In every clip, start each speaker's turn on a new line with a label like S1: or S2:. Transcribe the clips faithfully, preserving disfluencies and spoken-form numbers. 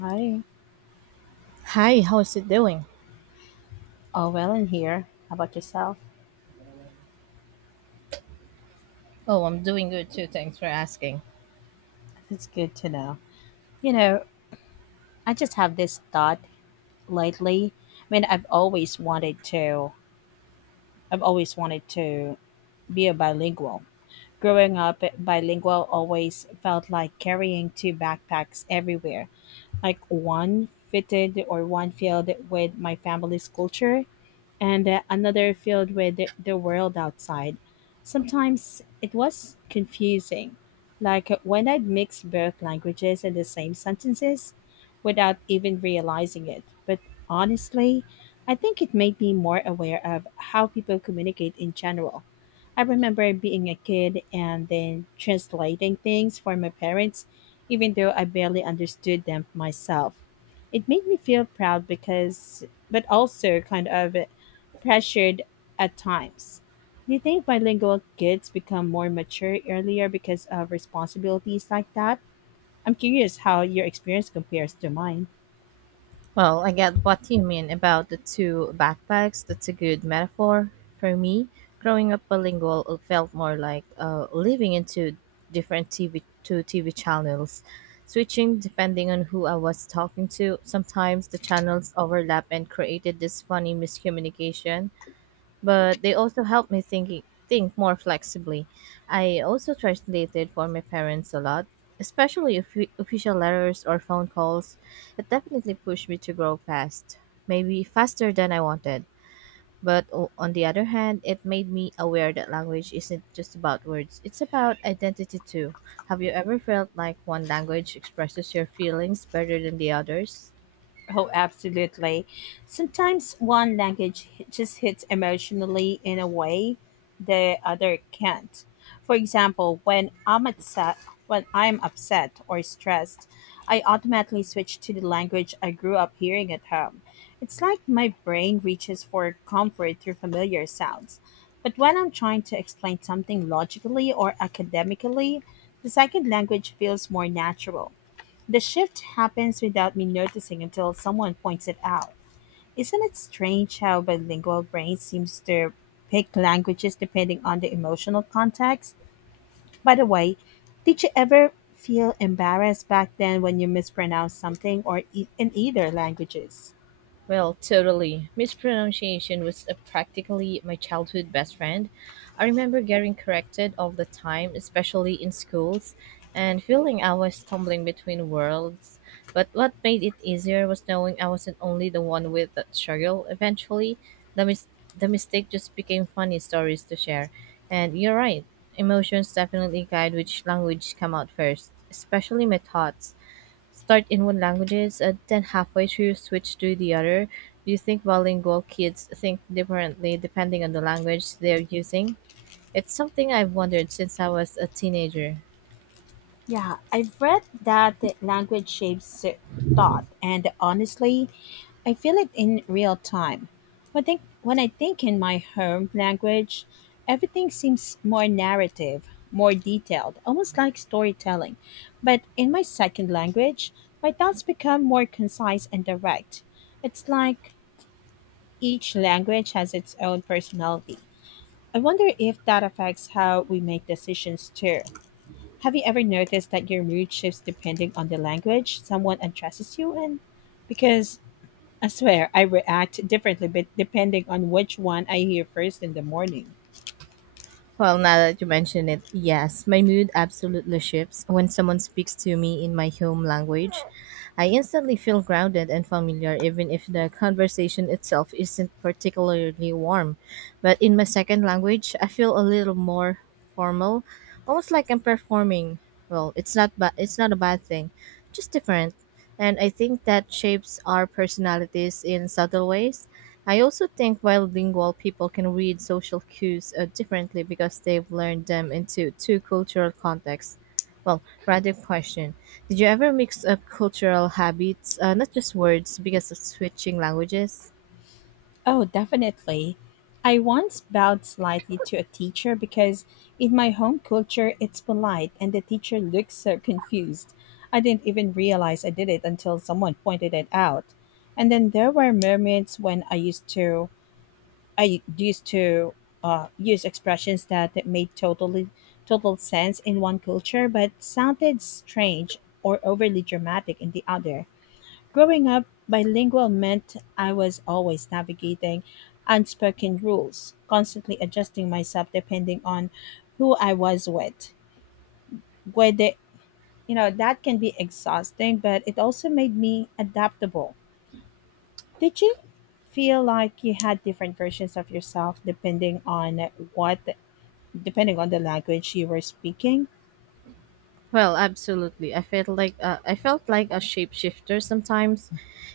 S1: Hi.
S2: Hi, how's it doing?
S1: All well in here. How about yourself?
S2: Oh, I'm doing good too. Thanks for asking.
S1: That's good to know. You know, I just have this thought lately. I mean, I've always wanted to I've always wanted to be a bilingual. Growing up, bilingual always felt like carrying two backpacks everywhere. Like one fitted or one filled with my family's culture and uh, another filled with the, the world outside. Sometimes it was confusing, like when I'd mix both languages in the same sentences without even realizing it. But honestly, I think it made me more aware of how people communicate in general. I remember being a kid and then translating things for my parents, even though I barely understood them myself. It made me feel proud because, but also kind of pressured at times. Do you think bilingual kids become more mature earlier because of responsibilities like that? I'm curious how your experience compares to mine.
S2: Well, I get what you mean about the two backpacks. That's a good metaphor. For me, growing up bilingual felt more like uh, living into different T V two T V channels, switching depending on who I was talking to. Sometimes the channels overlap and created this funny miscommunication. But they also helped me thinking think more flexibly. I also translated for my parents a lot, especially offi- official letters or phone calls. It definitely pushed me to grow fast, maybe faster than I wanted. But o- on the other hand, it made me aware that language isn't just about words, it's about identity too. Have you ever felt like one language expresses your feelings better than the others?
S1: Oh, absolutely. Sometimes one language hi- just hits emotionally in a way the other can't. For example, when I'm upset, when I'm upset or stressed, I automatically switch to the language I grew up hearing at home. It's like my brain reaches for comfort through familiar sounds. But when I'm trying to explain something logically or academically, the second language feels more natural. The shift happens without me noticing until someone points it out. Isn't it strange how bilingual brain seems to pick languages depending on the emotional context? By the way, did you ever feel embarrassed back then when you mispronounced something or e- in either languages?
S2: Well, totally. Mispronunciation was uh, practically my childhood best friend. I remember getting corrected all the time, especially in schools, and feeling I was stumbling between worlds. But what made it easier was knowing I wasn't only the one with that struggle. Eventually, the mis- the mistake just became funny stories to share. And you're right, emotions definitely guide which language come out first, especially my thoughts. Start in one languages and then halfway through switch to the other? Do you think bilingual kids think differently depending on the language they're using? It's something I've wondered since I was a teenager.
S1: Yeah, I've read that the language shapes thought, and honestly, I feel it in real time. When, think, when I think in my home language, everything seems more narrative, more detailed, almost like storytelling. But in my second language, my thoughts become more concise and direct. It's like each language has its own personality. I wonder if that affects how we make decisions too. Have you ever noticed that your mood shifts depending on the language someone addresses you in? Because I swear I react differently but depending on which one I hear first in the morning.
S2: Well, now that you mention it, yes, my mood absolutely shifts when someone speaks to me in my home language. I instantly feel grounded and familiar, even if the conversation itself isn't particularly warm. But in my second language, I feel a little more formal, almost like I'm performing. Well, it's not ba- it's not a bad thing, just different. And I think that shapes our personalities in subtle ways. I also think bilingual people can read social cues uh, differently because they've learned them into two cultural contexts. Well, random question. Did you ever mix up cultural habits, uh, not just words, because of switching languages?
S1: Oh, definitely. I once bowed slightly to a teacher because in my home culture it's polite and the teacher looked so confused. I didn't even realize I did it until someone pointed it out. And then there were moments when I used to I used to uh, use expressions that, that made totally total sense in one culture but sounded strange or overly dramatic in the other. Growing up, bilingual meant I was always navigating unspoken rules, constantly adjusting myself depending on who I was with. Whether you know that can be exhausting, but it also made me adaptable. Did you feel like you had different versions of yourself depending on what depending on the language you were speaking.
S2: Well, absolutely. I felt like uh, I felt like a shapeshifter sometimes.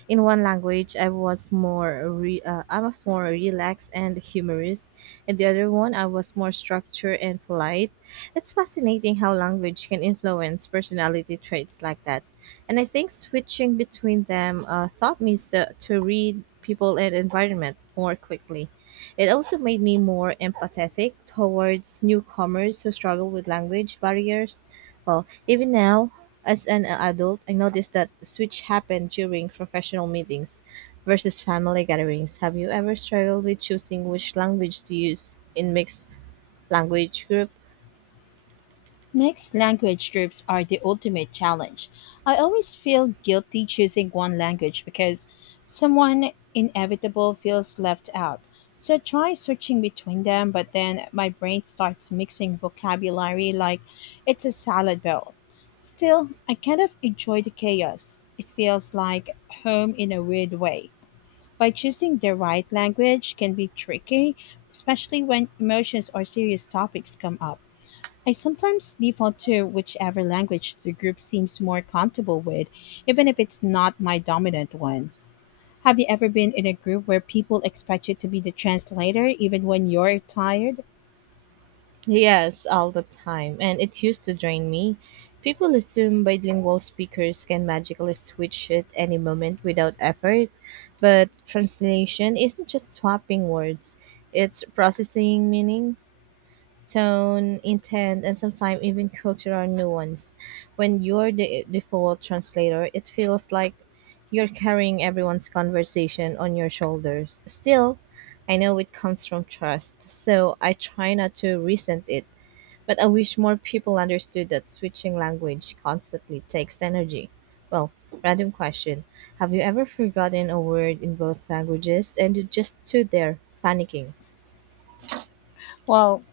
S2: In one language, I was more re- uh, I was more relaxed and humorous. In the other one, I was more structured and polite. It's fascinating how language can influence personality traits like that. And I think switching between them uh, taught me so- to read people and environment more quickly. It also made me more empathetic towards newcomers who struggle with language barriers. Well, even now, as an adult, I noticed that the switch happened during professional meetings versus family gatherings. Have you ever struggled with choosing which language to use in mixed language group?
S1: Mixed language groups are the ultimate challenge. I always feel guilty choosing one language because someone inevitable feels left out. So I try switching between them, but then my brain starts mixing vocabulary like it's a salad bowl. Still, I kind of enjoy the chaos. It feels like home in a weird way. By choosing the right language can be tricky, especially when emotions or serious topics come up. I sometimes default to whichever language the group seems more comfortable with, even if it's not my dominant one. Have you ever been in a group where people expect you to be the translator even when you're tired?
S2: Yes, all the time, and it used to drain me. People assume bilingual speakers can magically switch at any moment without effort, but translation isn't just swapping words, it's processing meaning tone, intent, and sometimes even cultural nuance. When you're the default translator, it feels like you're carrying everyone's conversation on your shoulders. Still, I know it comes from trust, so I try not to resent it. But I wish more people understood that switching language constantly takes energy. Well, random question. Have you ever forgotten a word in both languages and you just stood there panicking?
S1: Well,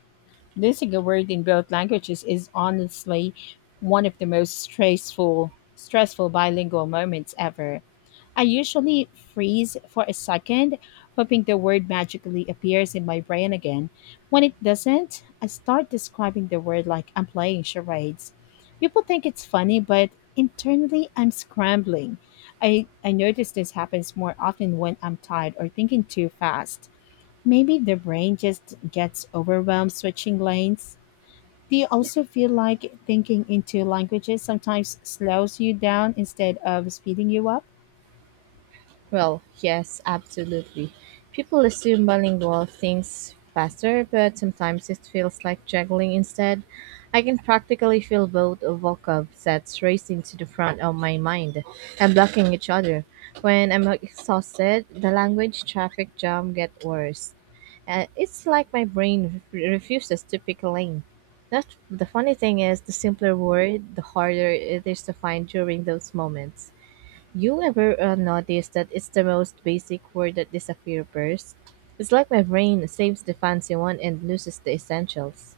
S1: losing a word in both languages is honestly one of the most stressful stressful bilingual moments ever. I usually freeze for a second, hoping the word magically appears in my brain again. When it doesn't, I start describing the word like I'm playing charades. People think it's funny, but internally I'm scrambling. I, I notice this happens more often when I'm tired or thinking too fast. Maybe the brain just gets overwhelmed switching lanes. Do you also feel like thinking into languages sometimes slows you down instead of speeding you up?
S2: Well, yes, absolutely. People assume bilingual things faster, but sometimes it feels like juggling instead. I can practically feel both vocab sets racing to the front of my mind and blocking each other. When I'm exhausted, the language traffic jam gets worse. And it's like my brain re- refuses to pick a lane. That's the funny thing is, the simpler word, the harder it is to find during those moments. You ever uh, notice that it's the most basic word that disappears first? It's like my brain saves the fancy one and loses the essentials.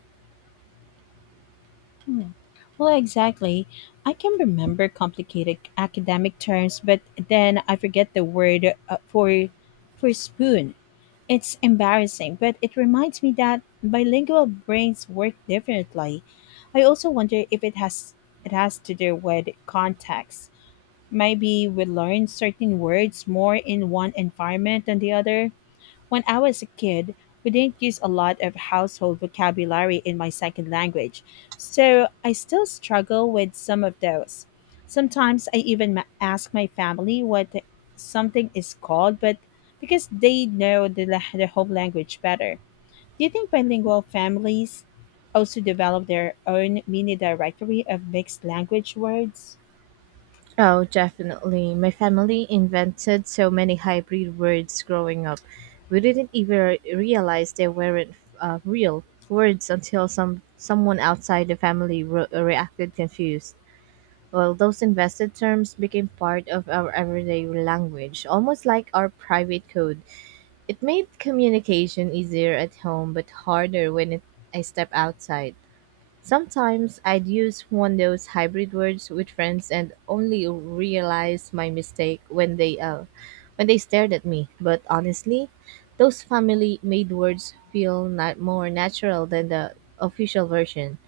S1: Well, exactly. I can remember complicated academic terms, but then I forget the word uh, for for spoon. It's embarrassing, but it reminds me that bilingual brains work differently. I also wonder if it has it has to do with context. Maybe we learn certain words more in one environment than the other. When I was a kid, we didn't use a lot of household vocabulary in my second language, so I still struggle with some of those. Sometimes I even ma- ask my family what something is called, but because they know the, la- the home language better. Do you think bilingual families also develop their own mini directory of mixed language words?
S2: Oh, definitely. My family invented so many hybrid words growing up. We didn't even realize they weren't uh, real words until some someone outside the family re- reacted confused. Well, those invested terms became part of our everyday language, almost like our private code. It made communication easier at home but harder when it, I step outside. Sometimes I'd use one of those hybrid words with friends and only realize my mistake when they uh, when they stared at me. But honestly, those family made words feel not more natural than the official version.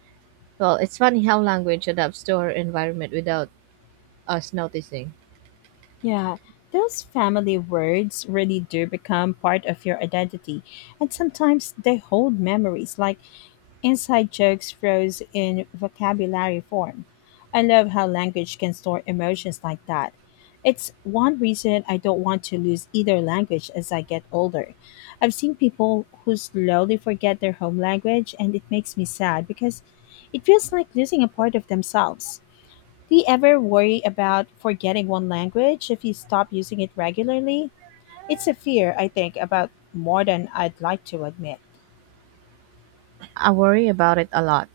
S2: Well, it's funny how language adapts to our environment without us noticing.
S1: Yeah, those family words really do become part of your identity, and sometimes they hold memories like inside jokes froze in vocabulary form. I love how language can store emotions like that. It's one reason I don't want to lose either language as I get older. I've seen people who slowly forget their home language, and it makes me sad because it feels like losing a part of themselves. Do you ever worry about forgetting one language if you stop using it regularly? It's a fear I think about more than I'd like to admit.
S2: I worry about it a lot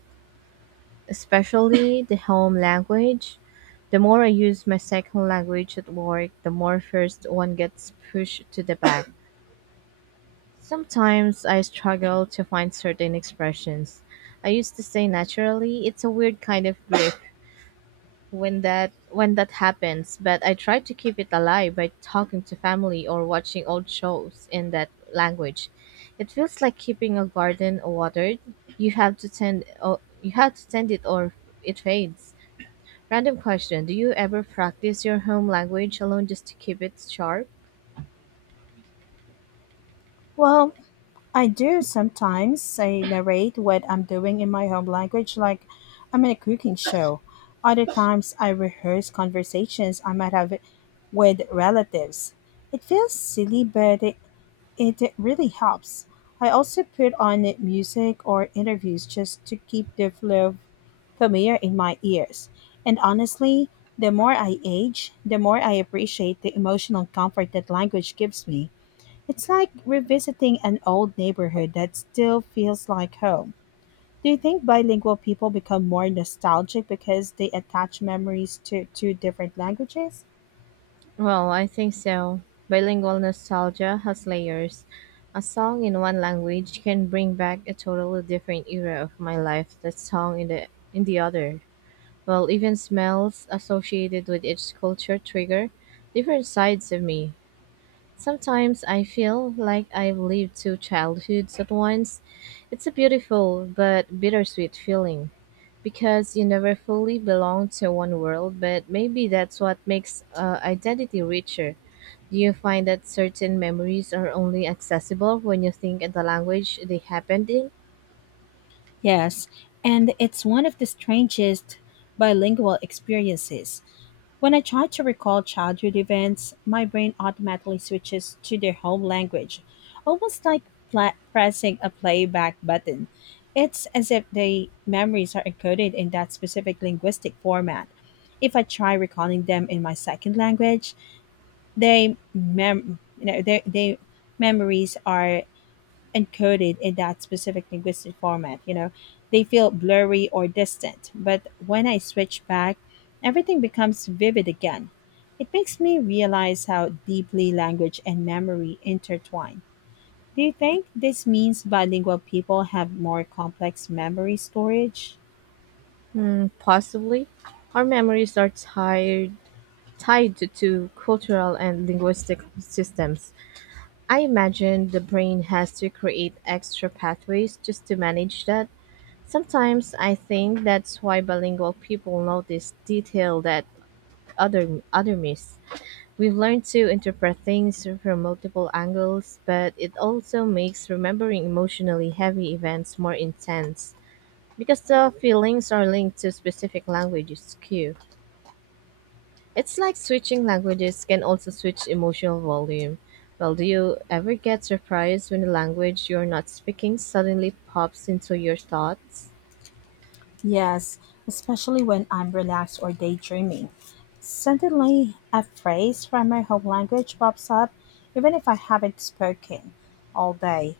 S2: especially the home language. The more I use my second language at work, the more first one gets pushed to the back. Sometimes I struggle to find certain expressions. I used to say naturally, it's a weird kind of grief when that when that happens, but I try to keep it alive by talking to family or watching old shows in that language. It feels like keeping a garden watered. You have to tend oh, you have to tend it or it fades. Random question: Do you ever practice your home language alone just to keep it sharp?
S1: Well, I do sometimes. I narrate what I'm doing in my home language like I'm in a cooking show. Other times, I rehearse conversations I might have with relatives. It feels silly, but it it really helps. I also put on music or interviews just to keep the flow familiar in my ears. And honestly, the more I age, the more I appreciate the emotional comfort that language gives me. It's like revisiting an old neighborhood that still feels like home. Do you think bilingual people become more nostalgic because they attach memories to two different languages?
S2: Well, I think so. Bilingual nostalgia has layers. A song in one language can bring back a totally different era of my life that song in the in the other. Well, even smells associated with each culture trigger different sides of me. Sometimes I feel like I've lived two childhoods at once. It's a beautiful but bittersweet feeling because you never fully belong to one world, but maybe that's what makes uh, identity richer. Do you find that certain memories are only accessible when you think in the language they happened in?
S1: Yes, and it's one of the strangest bilingual experiences. When I try to recall childhood events, my brain automatically switches to their home language, almost like pla- pressing a playback button. It's as if the memories are encoded in that specific linguistic format. If I try recalling them in my second language, they mem- you know, their, their memories are encoded in that specific linguistic format you know they feel blurry or distant, but when I switch back everything becomes vivid again. It makes me realize how deeply language and memory intertwine. Do you think this means bilingual people have more complex memory storage?
S2: Mm, possibly. Our memories are tied, tied to two cultural and linguistic systems. I imagine the brain has to create extra pathways just to manage that. Sometimes I think that's why bilingual people notice detail that other other miss. We've learned to interpret things from multiple angles, but it also makes remembering emotionally heavy events more intense because the feelings are linked to specific languages cue. It's like switching languages can also switch emotional volume. Well, do you ever get surprised when the language you're not speaking suddenly pops into your thoughts?
S1: Yes, especially when I'm relaxed or daydreaming. Suddenly, a phrase from my home language pops up, even if I haven't spoken all day.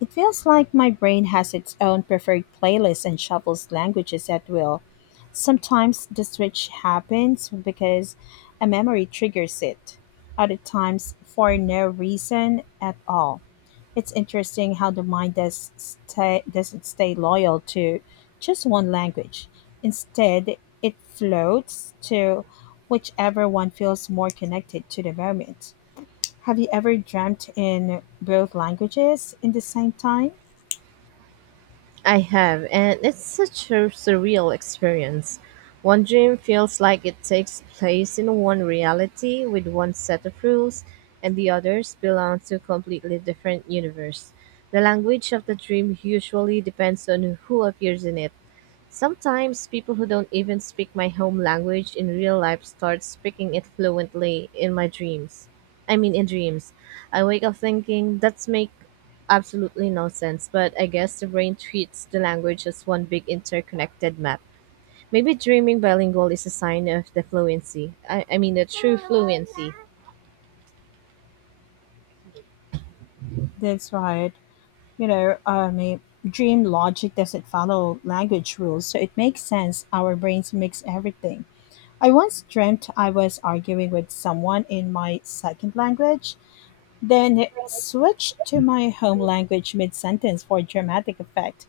S1: It feels like my brain has its own preferred playlist and shuffles languages at will. Sometimes the switch happens because a memory triggers it, other times for no reason at all. It's interesting how the mind does stay, doesn't stay loyal to just one language. Instead, it floats to whichever one feels more connected to the moment. Have you ever dreamt in both languages in the same time?
S2: I have, and it's such a surreal experience. One dream feels like it takes place in one reality with one set of rules, and the others belong to completely different universe. The language of the dream usually depends on who appears in it. Sometimes people who don't even speak my home language in real life start speaking it fluently in my dreams. I mean in dreams. I wake up thinking that's make absolutely no sense, but I guess the brain treats the language as one big interconnected map. Maybe dreaming bilingual is a sign of the fluency. I, I mean the true fluency.
S1: That's right. You know, I mean, dream logic doesn't follow language rules, so it makes sense our brains mix everything. I once dreamt I was arguing with someone in my second language, then switched to my home language mid sentence for dramatic effect.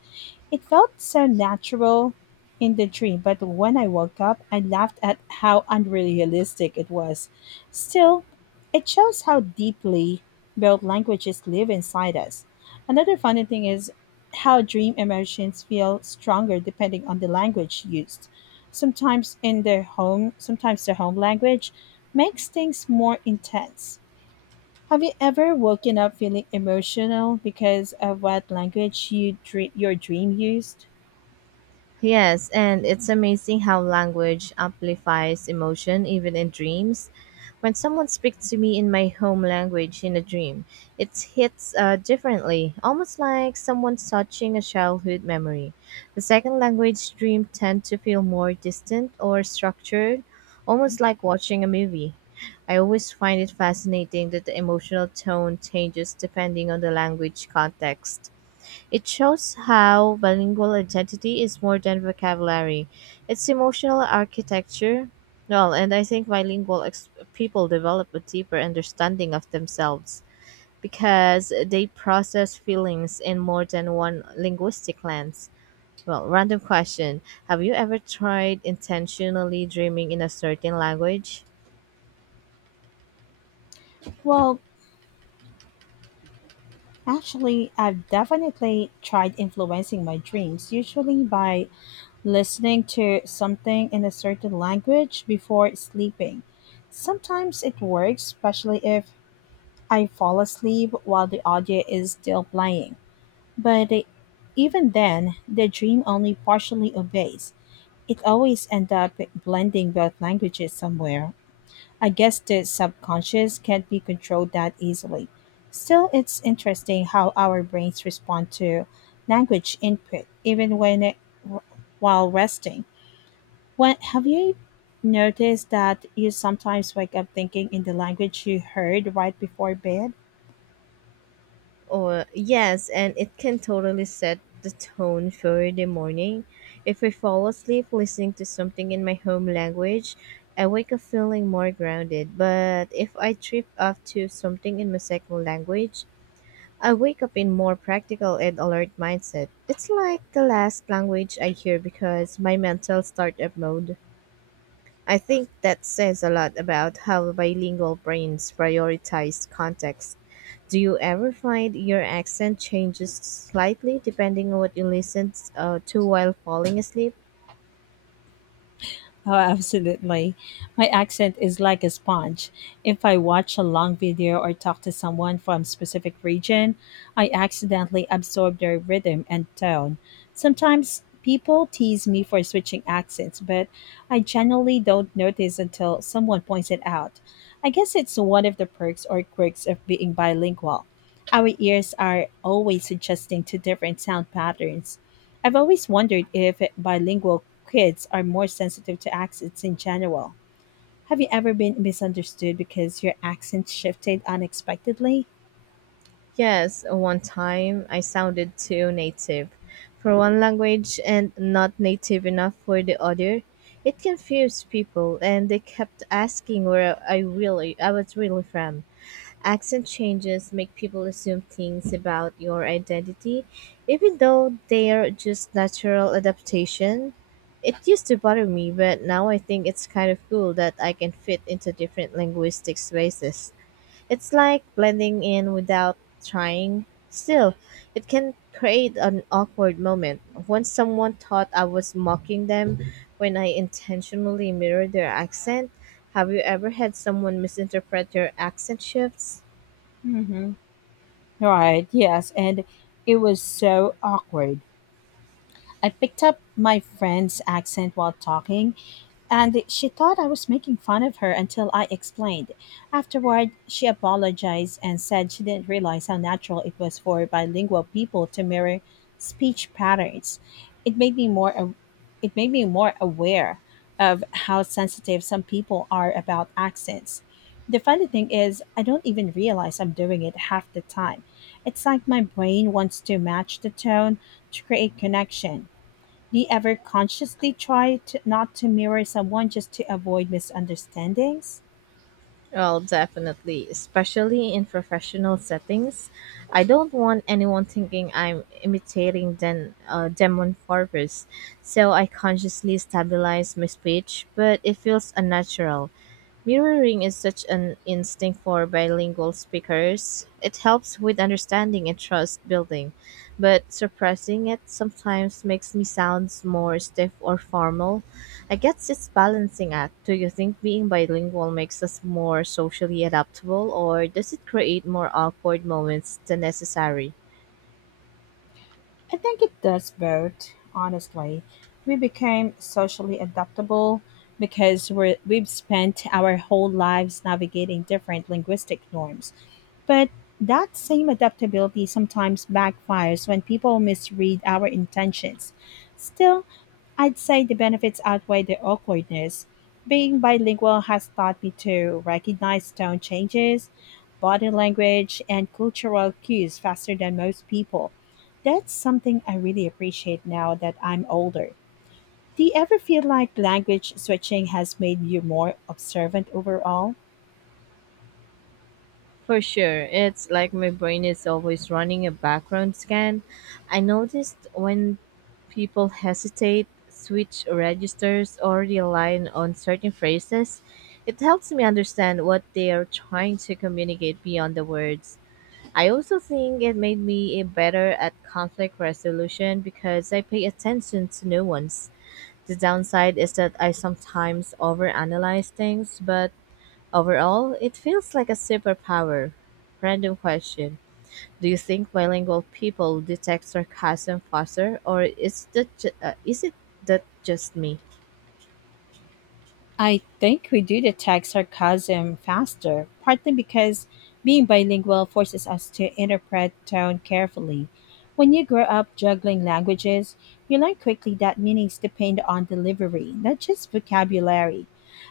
S1: It felt so natural in the dream, but when I woke up, I laughed at how unrealistic it was. Still, it shows how deeply both languages live inside us. Another funny thing is how dream emotions feel stronger depending on the language used. Sometimes in the home, sometimes the home language makes things more intense. Have you ever woken up feeling emotional because of what language you dream, your dream used?
S2: Yes, and it's amazing how language amplifies emotion even in dreams. When someone speaks to me in my home language in a dream, it hits uh, differently, almost like someone touching a childhood memory. The second language dream tend to feel more distant or structured, almost like watching a movie. I always find it fascinating that the emotional tone changes depending on the language context. It shows how bilingual identity is more than vocabulary. It's emotional architecture. Well, and I think bilingual ex- people develop a deeper understanding of themselves because they process feelings in more than one linguistic lens. Well, random question. Have you ever tried intentionally dreaming in a certain language?
S1: Well, actually, I've definitely tried influencing my dreams, usually by listening to something in a certain language before sleeping. Sometimes it works, especially if I fall asleep while the audio is still playing. But it- Even then, the dream only partially obeys. It always ends up blending both languages somewhere. I guess the subconscious can't be controlled that easily. Still, it's interesting how our brains respond to language input, even when it, while resting. When, have you noticed that you sometimes wake up thinking in the language you heard right before bed?
S2: Or yes, and it can totally set the tone for the morning. If I fall asleep listening to something in my home language, I wake up feeling more grounded. But if I trip off to something in my second language, I wake up in more practical and alert mindset. It's like the last language I hear because my mental startup mode. I think that says a lot about how bilingual brains prioritize context. Do you ever find your accent changes slightly depending on what you listen uh, to while falling asleep?
S1: Oh, absolutely. My accent is like a sponge. If I watch a long video or talk to someone from a specific region, I accidentally absorb their rhythm and tone. Sometimes people tease me for switching accents, but I generally don't notice until someone points it out. I guess it's one of the perks or quirks of being bilingual. Our ears are always adjusting to different sound patterns. I've always wondered if bilingual kids are more sensitive to accents in general. Have you ever been misunderstood because your accent shifted unexpectedly?
S2: Yes, one time I sounded too native for one language and not native enough for the other. It confused people and they kept asking where I really I was really from. Accent changes make people assume things about your identity, even though they're just natural adaptation. It used to bother me, but now I think it's kind of cool that I can fit into different linguistic spaces. It's like blending in without trying. Still, it can create an awkward moment. Once someone thought I was mocking them when I intentionally mirrored their accent. Have you ever had someone misinterpret your accent shifts?
S1: Hmm. Right, yes, and it was so awkward. I picked up my friend's accent while talking, and she thought I was making fun of her until I explained. Afterward, she apologized and said she didn't realize how natural it was for bilingual people to mirror speech patterns. It made me more a- it made me more aware of how sensitive some people are about accents. The funny thing is, I don't even realize I'm doing it half the time. It's like my brain wants to match the tone to create connection. Do you ever consciously try to, not to mirror someone just to avoid misunderstandings?
S2: Well, definitely, especially in professional settings. I don't want anyone thinking I'm imitating den- uh, them on purpose, so I consciously stabilize my speech, but it feels unnatural. Mirroring is such an instinct for bilingual speakers. It helps with understanding and trust building, but suppressing it sometimes makes me sound more stiff or formal. I guess it's balancing act. Do you think being bilingual makes us more socially adaptable, or does it create more awkward moments than necessary?
S1: I think it does both, honestly. We became socially adaptable because we're, we've spent our whole lives navigating different linguistic norms. But that same adaptability sometimes backfires when people misread our intentions. Still, I'd say the benefits outweigh the awkwardness. Being bilingual has taught me to recognize tone changes, body language, and cultural cues faster than most people. That's something I really appreciate now that I'm older. Do you ever feel like language switching has made you more observant overall?
S2: For sure. It's like my brain is always running a background scan. I noticed when people hesitate, switch registers, or rely on certain phrases, it helps me understand what they are trying to communicate beyond the words. I also think it made me better at conflict resolution because I pay attention to nuance. The downside is that I sometimes overanalyze things, but overall, it feels like a superpower. Random question. Do you think bilingual people detect sarcasm faster, or is, that ju- uh, is it that just me?
S1: I think we do detect sarcasm faster, partly because being bilingual forces us to interpret tone carefully. When you grow up juggling languages, you learn quickly that meanings depend on delivery, not just vocabulary.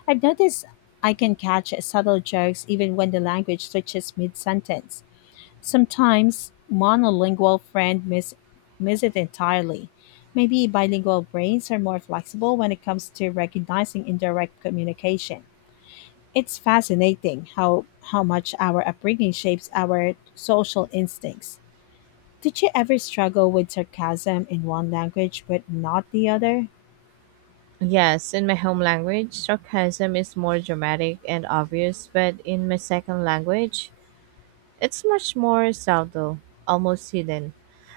S1: I've noticed I can catch subtle jokes even when the language switches mid sentence. Sometimes monolingual friends miss, miss it entirely. Maybe bilingual brains are more flexible when it comes to recognizing indirect communication. It's fascinating how, how much our upbringing shapes our social instincts. Did you ever struggle with sarcasm in one language but not the other?
S2: Yes, in my home language, sarcasm is more dramatic and obvious, but in my second language, it's much more subtle, almost hidden.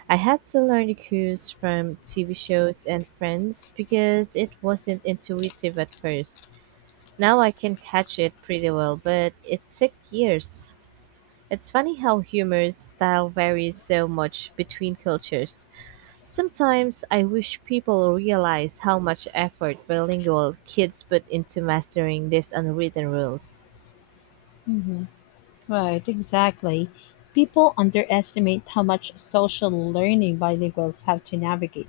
S2: I had to learn the cues from T V shows and friends because it wasn't intuitive at first. Now I can catch it pretty well, but it took years. It's funny how humor style varies so much between cultures. Sometimes I wish people realize how much effort bilingual kids put into mastering these unwritten rules.
S1: Hmm. Right, exactly. People underestimate how much social learning bilinguals have to navigate.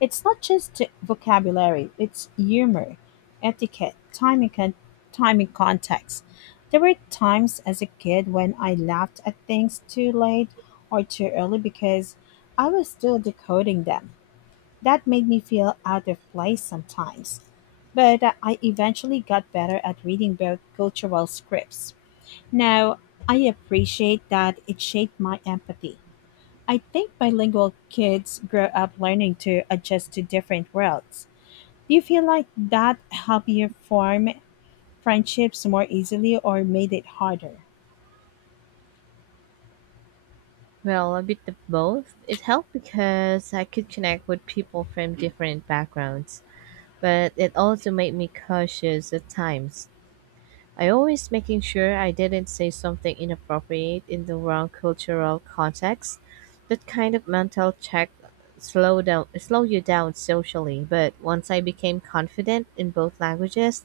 S1: It's not just vocabulary, it's humor, etiquette, timing, con- timing, context. There were times as a kid when I laughed at things too late or too early because I was still decoding them. That made me feel out of place sometimes. But uh, I eventually got better at reading both cultural scripts. Now, I appreciate that it shaped my empathy. I think bilingual kids grow up learning to adjust to different worlds. Do you feel like that helped you form friendships more easily or made it harder?
S2: Well, a bit of both. It helped because I could connect with people from different backgrounds, but it also made me cautious at times. I always making sure I didn't say something inappropriate in the wrong cultural context. That kind of mental check slow down slow you down socially, but once I became confident in both languages,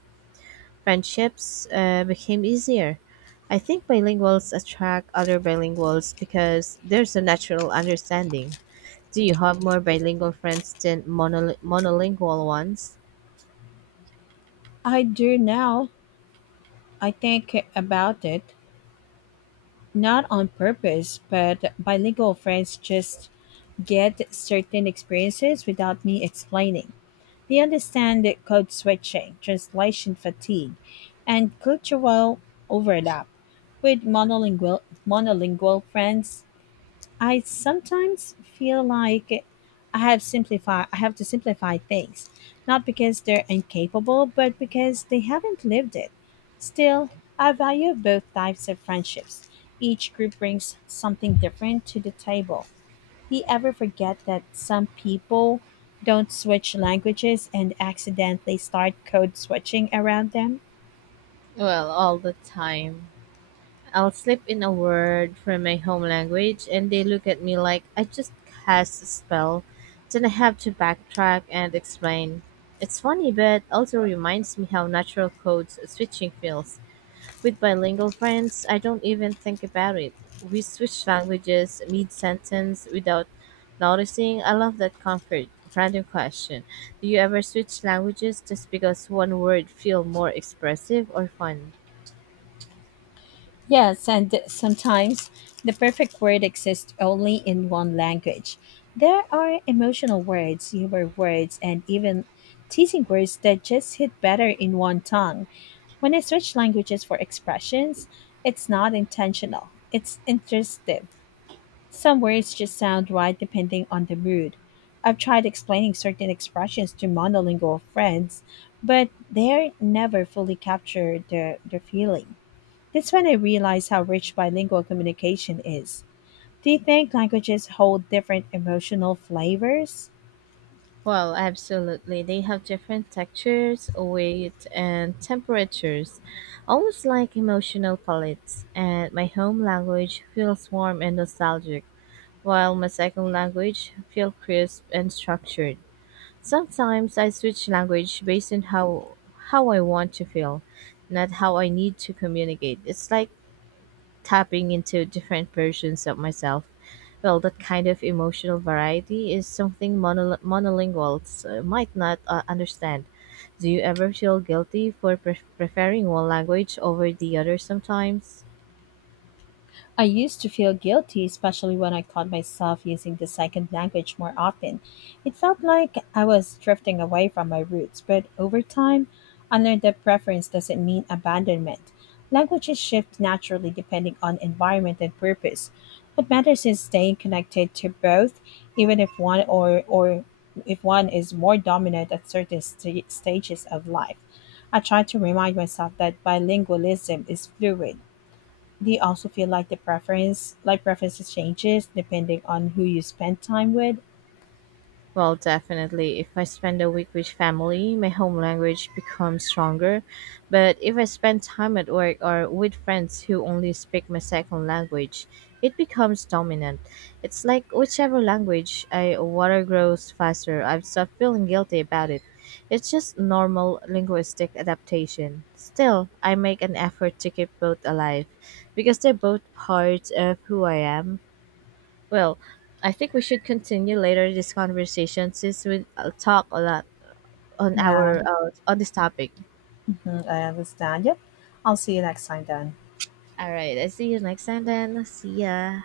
S2: friendships uh, became easier. I think bilinguals attract other bilinguals because there's a natural understanding. Do you have more bilingual friends than monol- monolingual ones?
S1: I do now. I think about it, not on purpose, but bilingual friends just get certain experiences without me explaining. They understand that code switching, translation fatigue, and cultural overlap. With monolingual, monolingual friends, I sometimes feel like I have simplify I have to simplify things, not because they're incapable, but because they haven't lived it. Still, I value both types of friendships. Each group brings something different to the table. Do you ever forget that some people don't switch languages and accidentally start code switching around them?
S2: Well, all the time. I'll slip in a word from my home language and they look at me like I just cast a spell. Then I have to backtrack and explain. It's funny, but also reminds me how natural code switching feels. With bilingual friends, I don't even think about it. We switch languages mid sentence without noticing. I love that comfort. Random question. Do you ever switch languages just because one word feel more expressive or fun?
S1: Yes, and sometimes the perfect word exists only in one language. There are emotional words, humor words, and even teasing words that just hit better in one tongue. When I search languages for expressions, it's not intentional, it's intuitive. Some words just sound right depending on the mood. I've tried explaining certain expressions to monolingual friends, but they never fully capture their, their feeling. That's when I realized how rich bilingual communication is. Do you think languages hold different emotional flavors?
S2: Well, absolutely. They have different textures, weight, and temperatures, almost like emotional palettes. And my home language feels warm and nostalgic, while my second language feels crisp and structured. Sometimes I switch language based on how how I want to feel, not how I need to communicate. It's like tapping into different versions of myself. Well, that kind of emotional variety is something monol- monolinguals uh, might not uh, understand. Do you ever feel guilty for pre- preferring one language over the other sometimes?
S1: I used to feel guilty, especially when I caught myself using the second language more often. It felt like I was drifting away from my roots, but over time, I learned that preference doesn't mean abandonment. Languages shift naturally depending on environment and purpose. What matters is staying connected to both, even if one or, or if one is more dominant at certain sta- stages of life. I try to remind myself that bilingualism is fluid. Do you also feel like the preference, like preferences changes depending on who you spend time with?
S2: Well, definitely. If I spend a week with family, my home language becomes stronger. But if I spend time at work or with friends who only speak my second language, it becomes dominant. It's like whichever language I water grows faster, I've stopped feeling guilty about it. It's just normal linguistic adaptation. Still, I make an effort to keep both alive because they're both parts of who I am. Well, I think we should continue later this conversation since we uh, talk a lot on
S1: Yeah,
S2: our uh, on this topic.
S1: mhm, I understand. Yep. I'll see you next time then.
S2: All right, I see you next time then. See ya.